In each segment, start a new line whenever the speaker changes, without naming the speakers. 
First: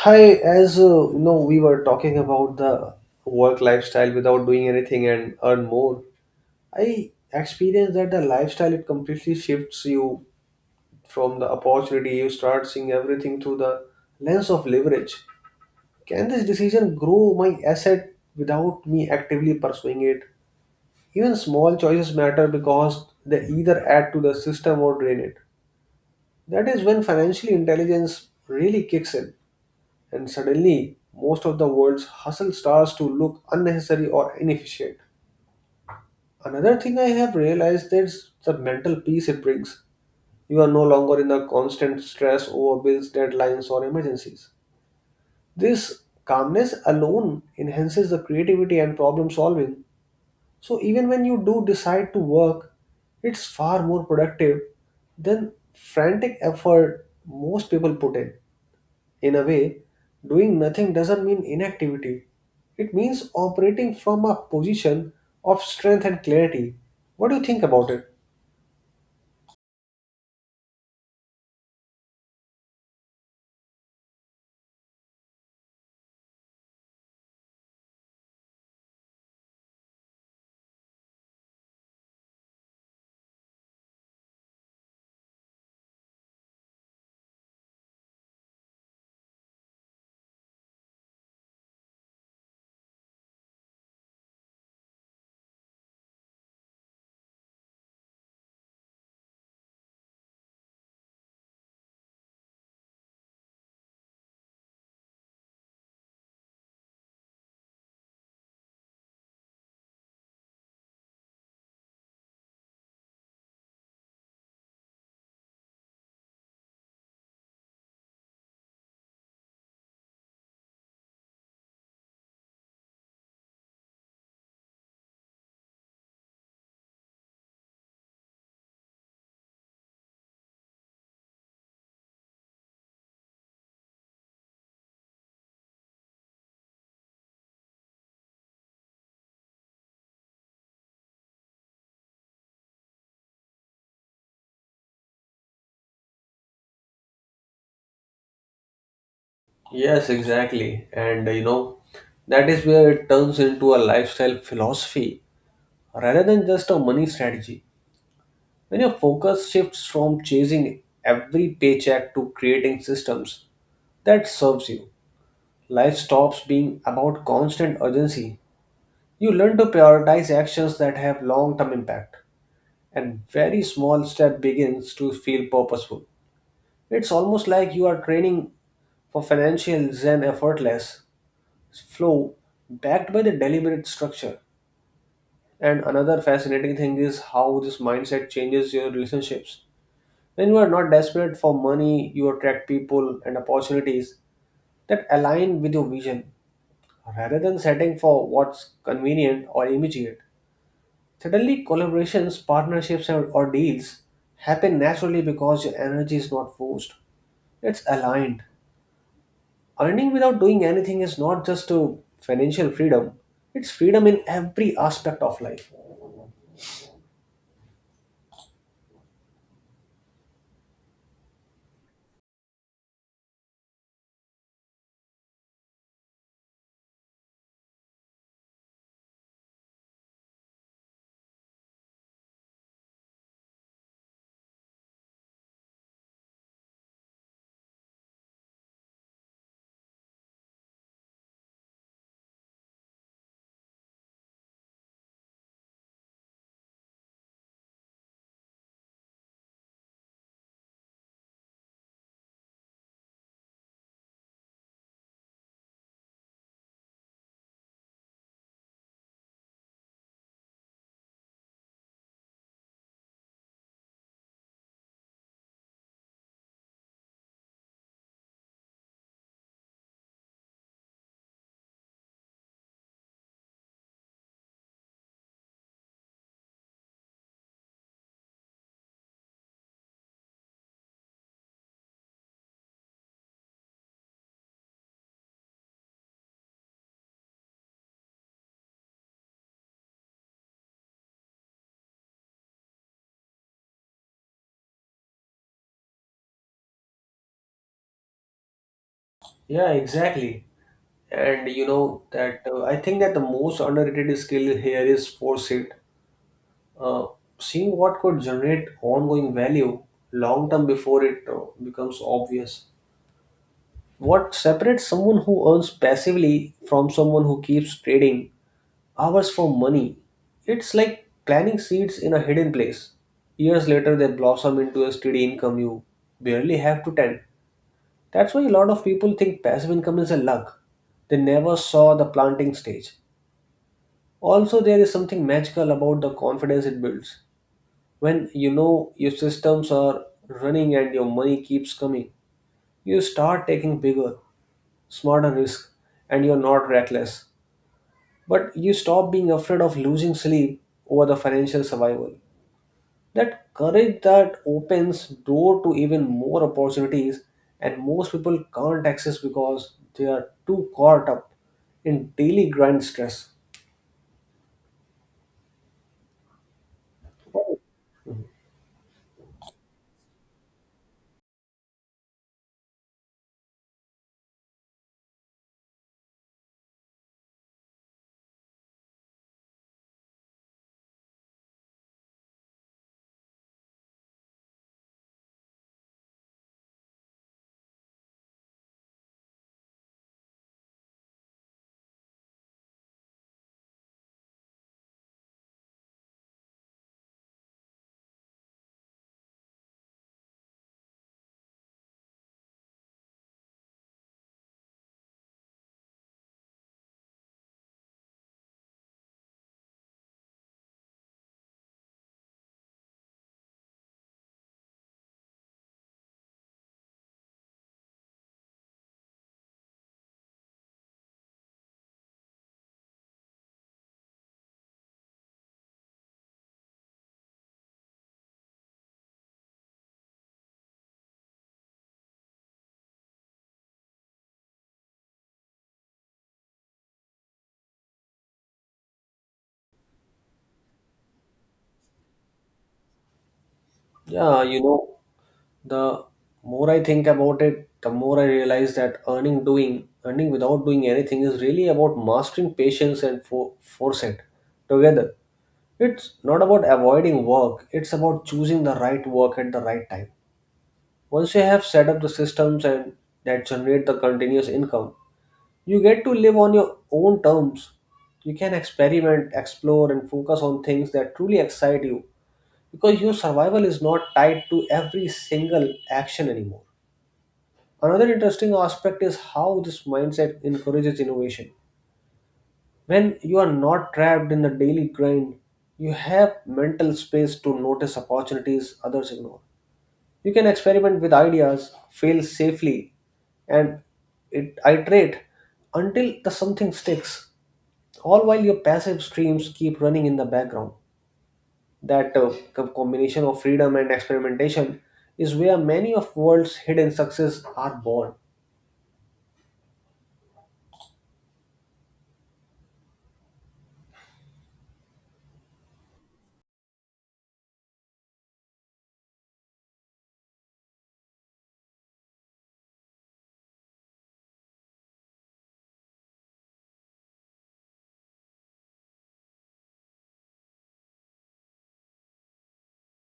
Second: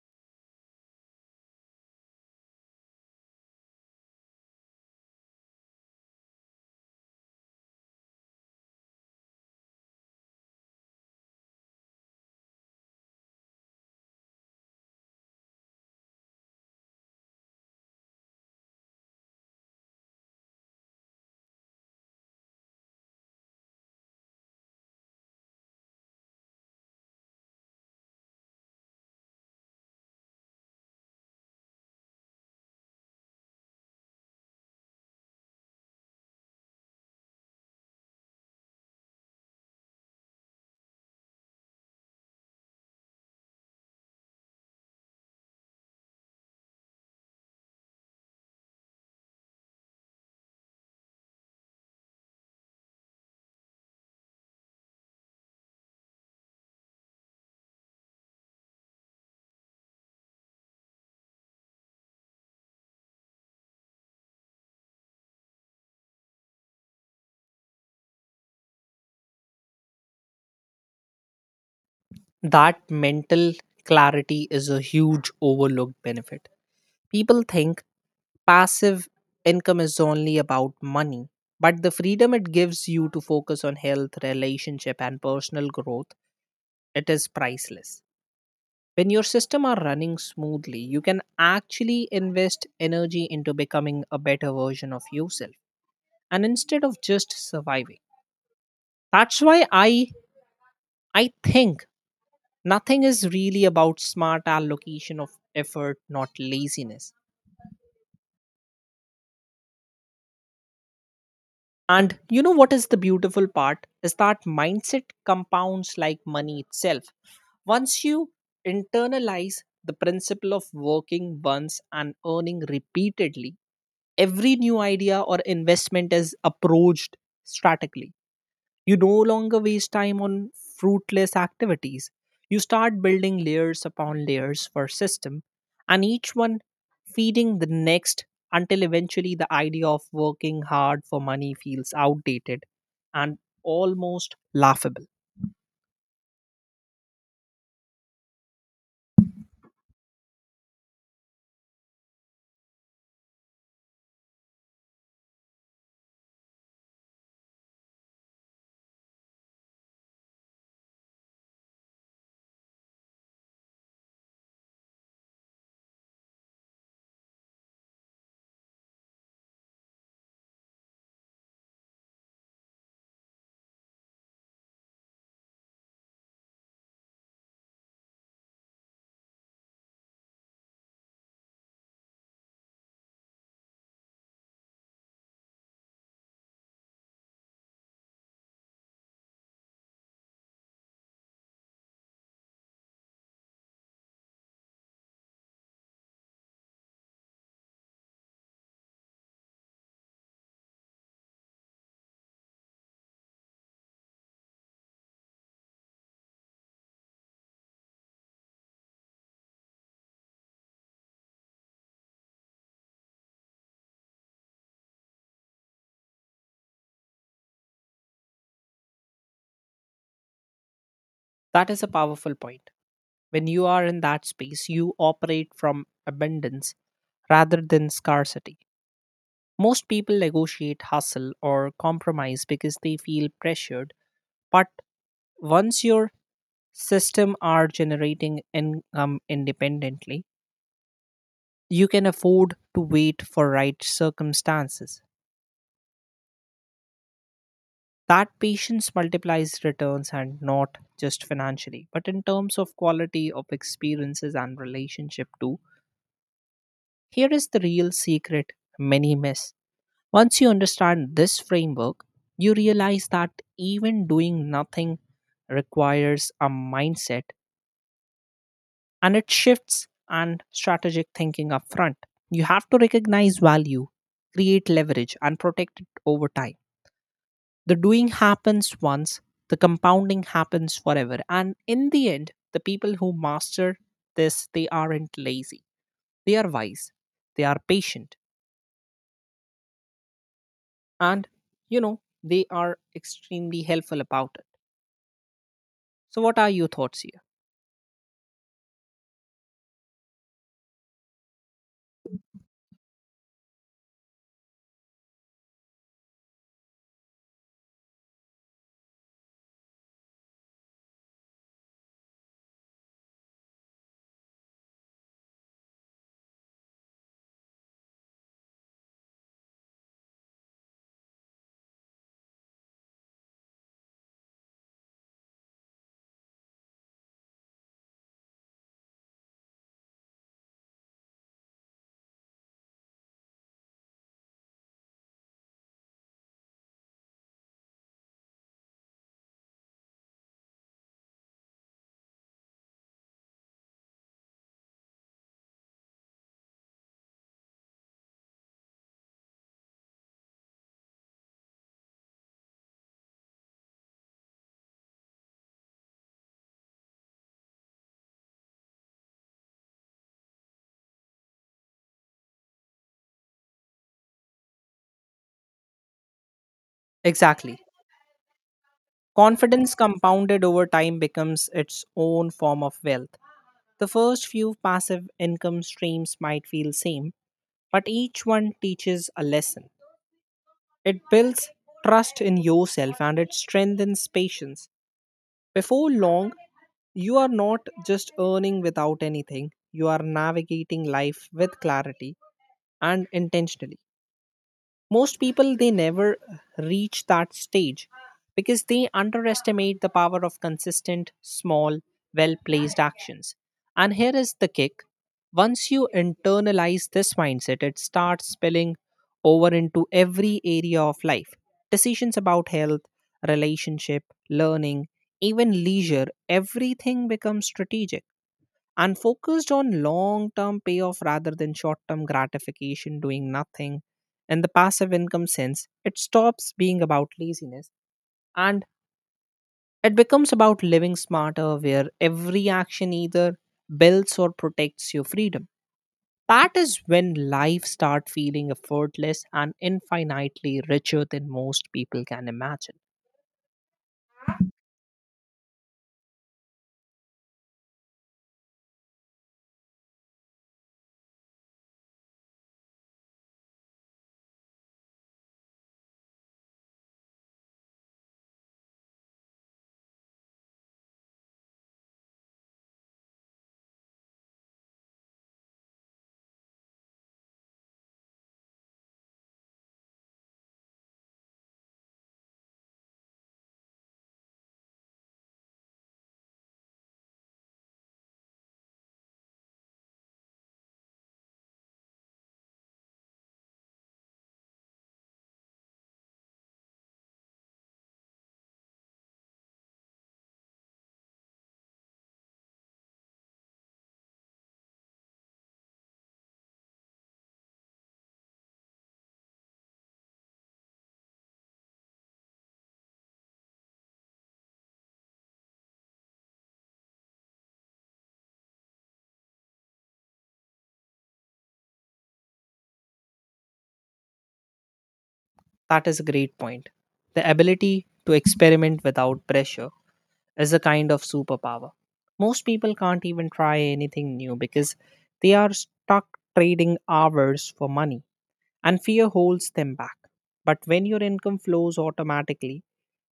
Hi, we were talking about the work lifestyle without doing anything and earn more. I experienced that the lifestyle it completely shifts you from the opportunity. You start seeing everything through the lens of leverage. Can this decision grow my asset without me actively pursuing it? Even small choices matter because they either add to the system or drain it. That is when financial intelligence really kicks in, and suddenly most of the world's hustle starts to look unnecessary or inefficient. Another thing I have realized is the mental peace it brings. You are no longer in a constant stress over bills, deadlines, or emergencies. This calmness alone enhances the creativity and problem solving. So, even when you do decide to work, it's far more productive than frantic effort most people put in. In a way, doing nothing doesn't mean inactivity. It means operating from a position of strength and clarity. What do you think about it?
That mental clarity is a huge overlooked benefit. People think passive income is only about money, but the freedom it gives you to focus on health, relationship, and personal growth, it is priceless. When your system are running smoothly, you can actually invest energy into becoming a better version of yourself and instead of just surviving. That's why I think nothing is really about smart allocation of effort, not laziness. And you know what is the beautiful part? Is that mindset compounds like money itself. Once you internalize the principle of working once and earning repeatedly, every new idea or investment is approached strategically. You no longer waste time on fruitless activities. You start building layers upon layers for system, and each one feeding the next until eventually the idea of working hard for money feels outdated and almost laughable.
Yes, exactly. That is where it turns into a lifestyle philosophy rather than just a money strategy. When your focus shifts from chasing every paycheck to creating systems that serves you, life stops being about constant urgency. You learn to prioritize actions that have long-term impact, and very small step begins to feel purposeful. It's almost like you are training for financial zen effortless flow backed by the deliberate structure. And another fascinating thing is how this mindset changes your relationships. When you are not desperate for money, you attract people and opportunities that align with your vision rather than setting for what's convenient or immediate. Suddenly, collaborations, partnerships, or deals happen naturally because your energy is not forced. It's aligned. Earning without doing anything is not just a financial freedom, it's freedom in every aspect of life.
That is a powerful point. When you are in that space, you operate from abundance rather than scarcity. Most people negotiate hustle or compromise because they feel pressured, but once your system are generating income independently, you can afford to wait for right circumstances. That patience multiplies returns and not just financially, but in terms of quality of experiences and relationship too. Here is the real secret many miss. Once you understand this framework, you realize that even doing nothing requires a mindset and it shifts and strategic thinking up front. You have to recognize value, create leverage, and protect it over time. The doing happens once, the compounding happens forever, and in the end the people who master this, they aren't lazy, they are wise, they are patient, and you know they are extremely helpful about it. So what are your thoughts here?
Yeah, exactly. And you know that I think that the most underrated skill here is foresight. Uh, seeing what could generate ongoing value long term before it becomes obvious. What separates someone who earns passively from someone who keeps trading hours for money? It's like planting seeds in a hidden place. Years later, they blossom into a steady income you barely have to tend. That's why a lot of people think passive income is a luck. They never saw the planting stage. Also, there is something magical about the confidence it builds. When you know your systems are running and your money keeps coming, you start taking bigger, smarter risk, and you're not reckless. But you stop being afraid of losing sleep over the financial survival. That courage that opens door to even more opportunities and most people can't access because they are too caught up in daily grind stress.
Exactly. Confidence compounded over time becomes its own form of wealth. The first few passive income streams might feel same, but each one teaches a lesson. It builds trust in yourself and it strengthens patience. Before long, you are not just earning without anything, you are navigating life with clarity and intentionally. Most people they never reach that stage because they underestimate the power of consistent, small, well placed actions. And here is the kick, once you internalize this mindset, it starts spilling over into every area of life. Decisions about health, relationship, learning, even leisure, everything becomes strategic and focused on long term payoff rather than short term gratification, doing nothing. In the passive income sense, it stops being about laziness and it becomes about living smarter, where every action either builds or protects your freedom. That is when life starts feeling effortless and infinitely richer than most people can imagine.
Yeah, you know, the more I think about it, the more I realize that earning without doing anything is really about mastering patience and foresight together. It's not about avoiding work, it's about choosing the right work at the right time. Once you have set up the systems and that generate the continuous income, you get to live on your own terms. You can experiment, explore, and focus on things that truly excite you because your survival is not tied to every single action anymore. Another interesting aspect is how this mindset encourages innovation. When you are not trapped in the daily grind, you have mental space to notice opportunities others ignore. You can experiment with ideas, fail safely, and iterate until the something sticks, all while your passive streams keep running in the background. That combination of freedom and experimentation is where many of world's hidden success are born.
That is a great point. The ability to experiment without pressure is a kind of superpower. Most people can't even try anything new because they are stuck trading hours for money and fear holds them back. But when your income flows automatically,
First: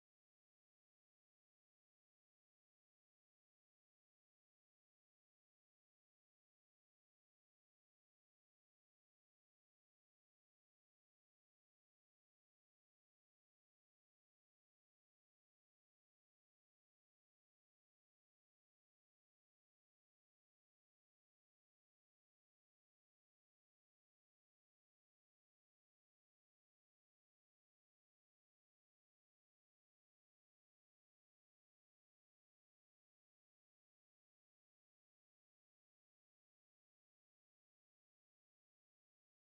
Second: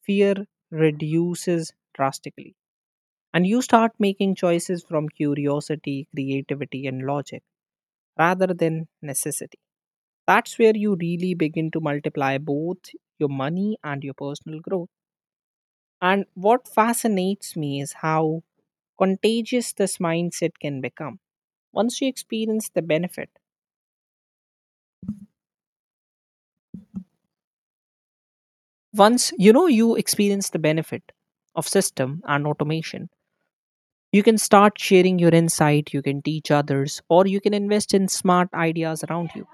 fear reduces drastically and you start making choices from curiosity, creativity, and logic rather than necessity. That's where you really begin to multiply both your money and your personal growth. And what fascinates me is how contagious this mindset can become once you experience the benefit, once you know you experience the benefit of system and automation, you can start sharing your insight, you can teach others, or you can invest in smart ideas around you.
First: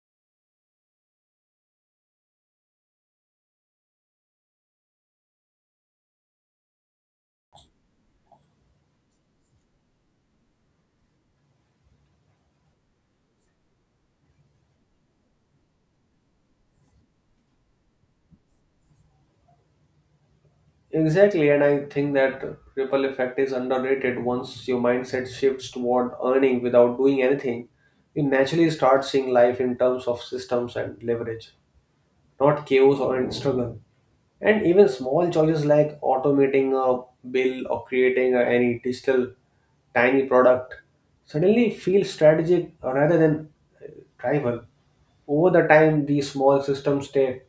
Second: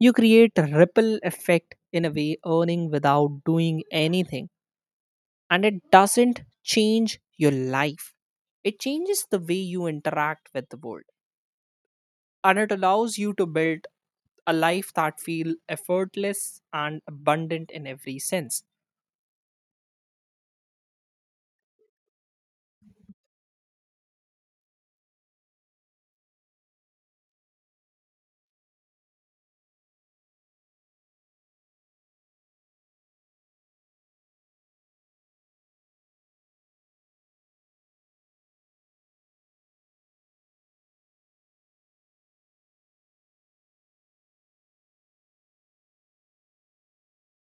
You create a ripple effect in a way earning without doing anything, and it doesn't change your life, it changes the way you interact with the world, and it allows you to build a life that feels effortless and abundant in every sense.
Exactly, and I think that ripple effect is underrated. Once your mindset shifts toward earning without doing anything, you naturally start seeing life in terms of systems and leverage, not chaos or struggle. And even small choices like automating a bill or creating any digital tiny product suddenly feel strategic rather than uh, tribal. Over the time, these small systems stay,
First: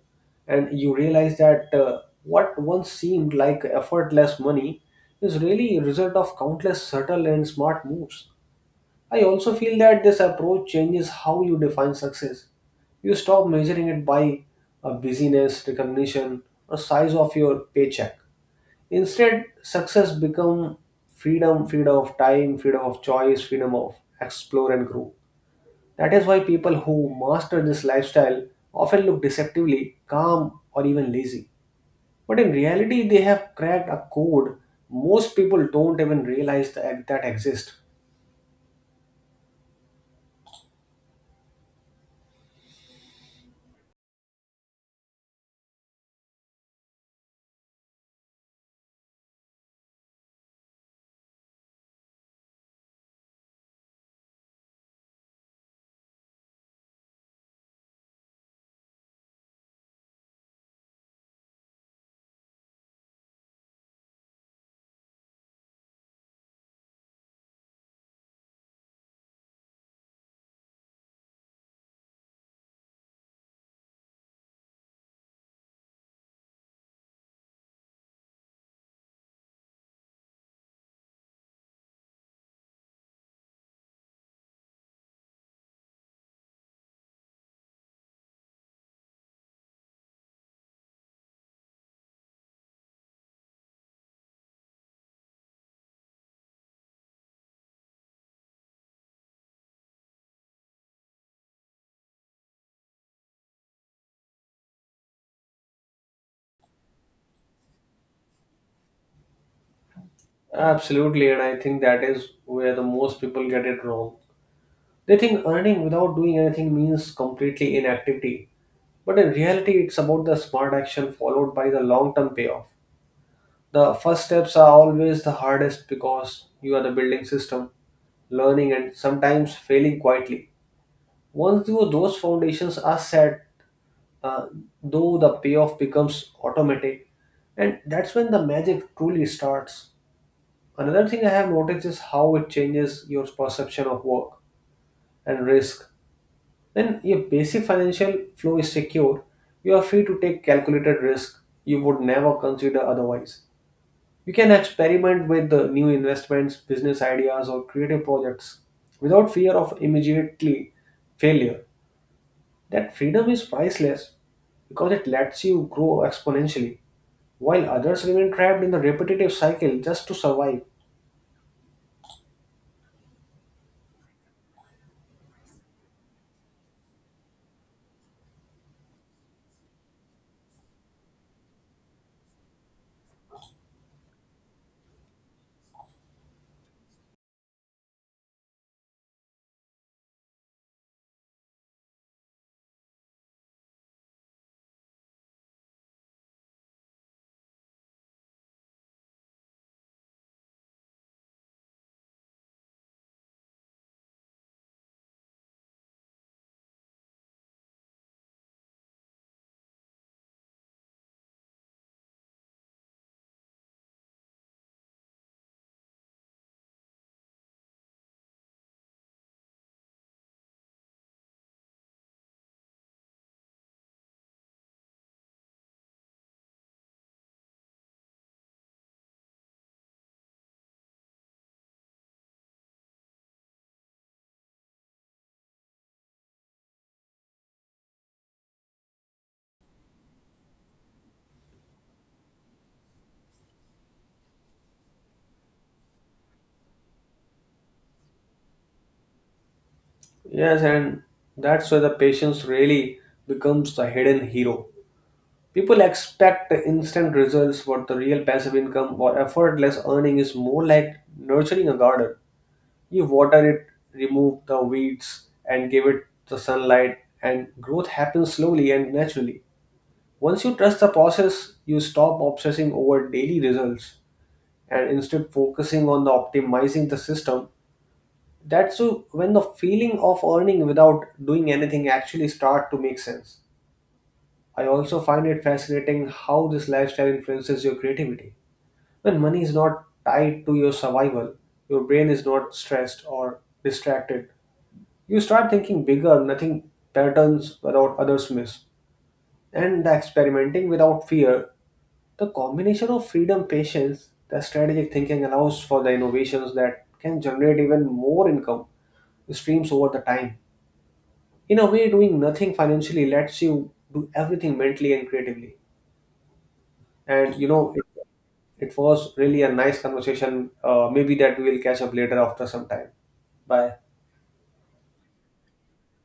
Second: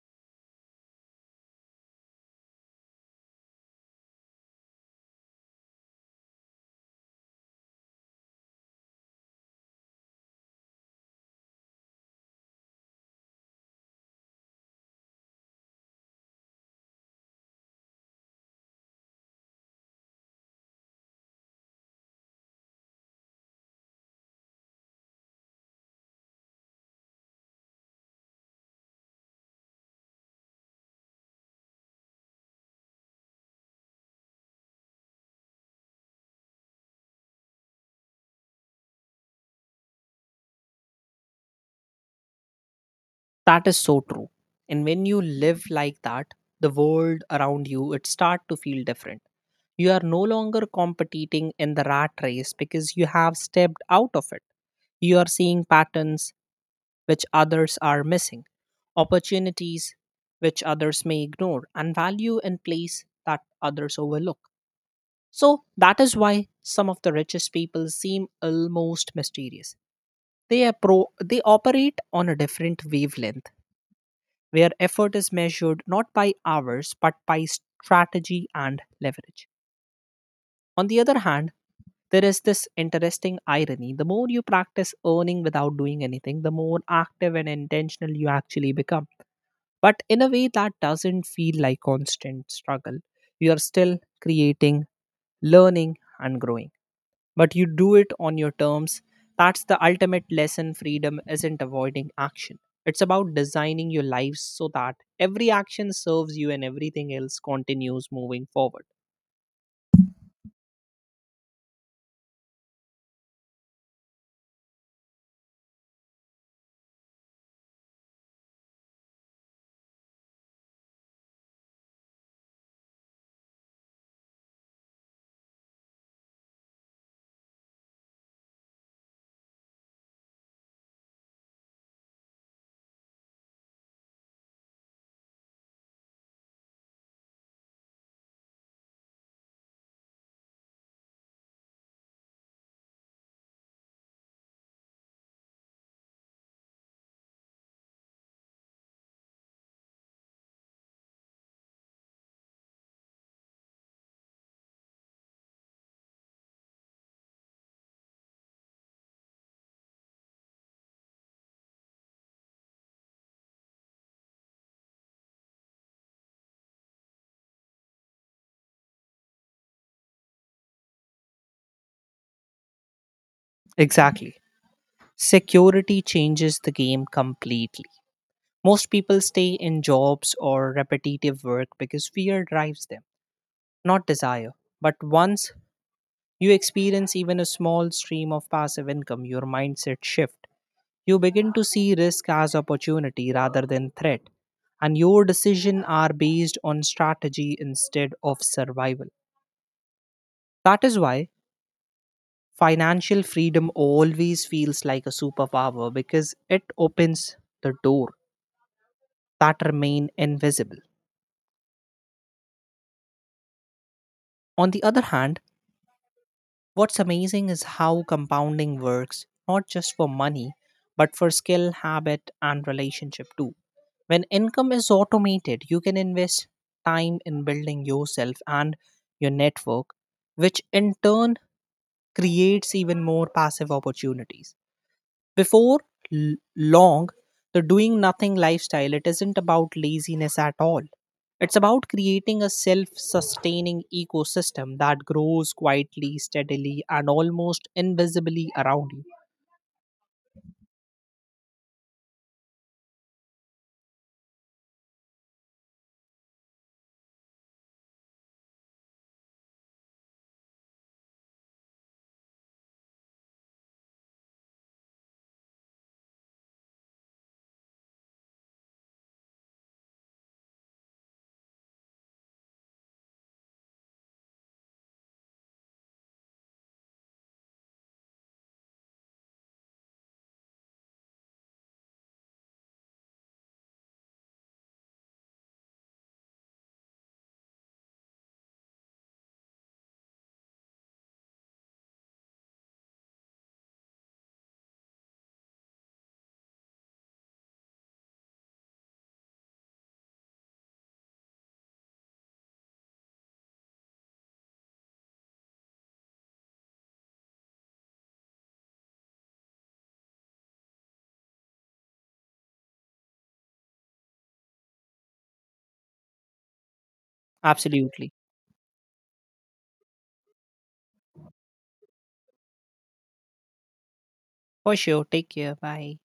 and you realize that what once seemed like effortless money is really a result of countless subtle and smart moves. I also feel that this approach changes how you define success. You stop measuring it by a busyness, recognition, or size of your paycheck. Instead, success become freedom, freedom of time, freedom of choice, freedom of explore and grow. That is why people who master this lifestyle often look deceptively calm or even lazy. But in reality, they have cracked a code most people don't even realize that exists.
That is so true, and when you live like that, the world around you, it start to feel different. You are no longer competing in the rat race because you have stepped out of it. You are seeing patterns which others are missing, opportunities which others may ignore, and value in place that others overlook. So that is why some of the richest people seem almost mysterious. They operate on a different wavelength where effort is measured not by hours but by strategy and leverage. On the other hand, there is this interesting irony. The more you practice earning without doing anything, the more active and intentional you actually become. But in a way that doesn't feel like constant struggle. You are still creating, learning, and growing, but you do it on your terms. That's the ultimate lesson, freedom isn't avoiding action. It's about designing your lives so that every action serves you and everything else continues moving forward.
Absolutely, and I think that is where the most people get it wrong. They think earning without doing anything means completely inactivity, but in reality, it's about the smart action followed by the long term payoff. The first steps are always the hardest because you are the building system, learning, and sometimes failing quietly. Once you, those foundations are set, uh, though the payoff becomes automatic, and that's when the magic truly starts. Another thing I have noticed is how it changes your perception of work and risk. When your basic financial flow is secure, you are free to take calculated risk you would never consider otherwise. You can experiment with the new investments, business ideas, or creative projects without fear of immediately failure. That freedom is priceless because it lets you grow exponentially, while others remain trapped in the repetitive cycle just to survive.
Exactly. Security changes the game completely. Most people stay in jobs or repetitive work because fear drives them, not desire. But once you experience even a small stream of passive income, your mindset shifts. You begin to see risk as opportunity rather than threat, and your decisions are based on strategy instead of survival. That is why financial freedom always feels like a superpower because it opens the door that remain invisible. On the other hand, what's amazing is how compounding works, not just for money, but for skill, habit, and relationship too. When income is automated, you can invest time in building yourself and your network, which in turn creates even more passive opportunities. Before long, the doing nothing lifestyle, it isn't about laziness at all. It's about creating a self sustaining ecosystem that grows quietly, steadily, and almost invisibly around you.
Yes, and that's where the patience really becomes the hidden hero. People expect instant results, but the real passive income or effortless earning is more like nurturing a garden. You water it, remove the weeds, and give it the sunlight, and growth happens slowly and naturally. Once you trust the process, you stop obsessing over daily results and instead focusing on the optimizing the system that's so when the feeling of earning without doing anything actually start to make sense. I also find it fascinating how this lifestyle influences your creativity. When money is not tied to your survival, your brain is not stressed or distracted. You start thinking bigger, nothing patterns without others miss. And the experimenting without fear, the combination of freedom, patience, the strategic thinking allows for the innovations that can generate even more income streams over the time. In a way, doing nothing financially lets you do everything mentally and creatively, and you know it,
Absolutely.
it was really a nice conversation. Maybe that we will catch up later after some time. Bye.
For sure. Take care. Bye.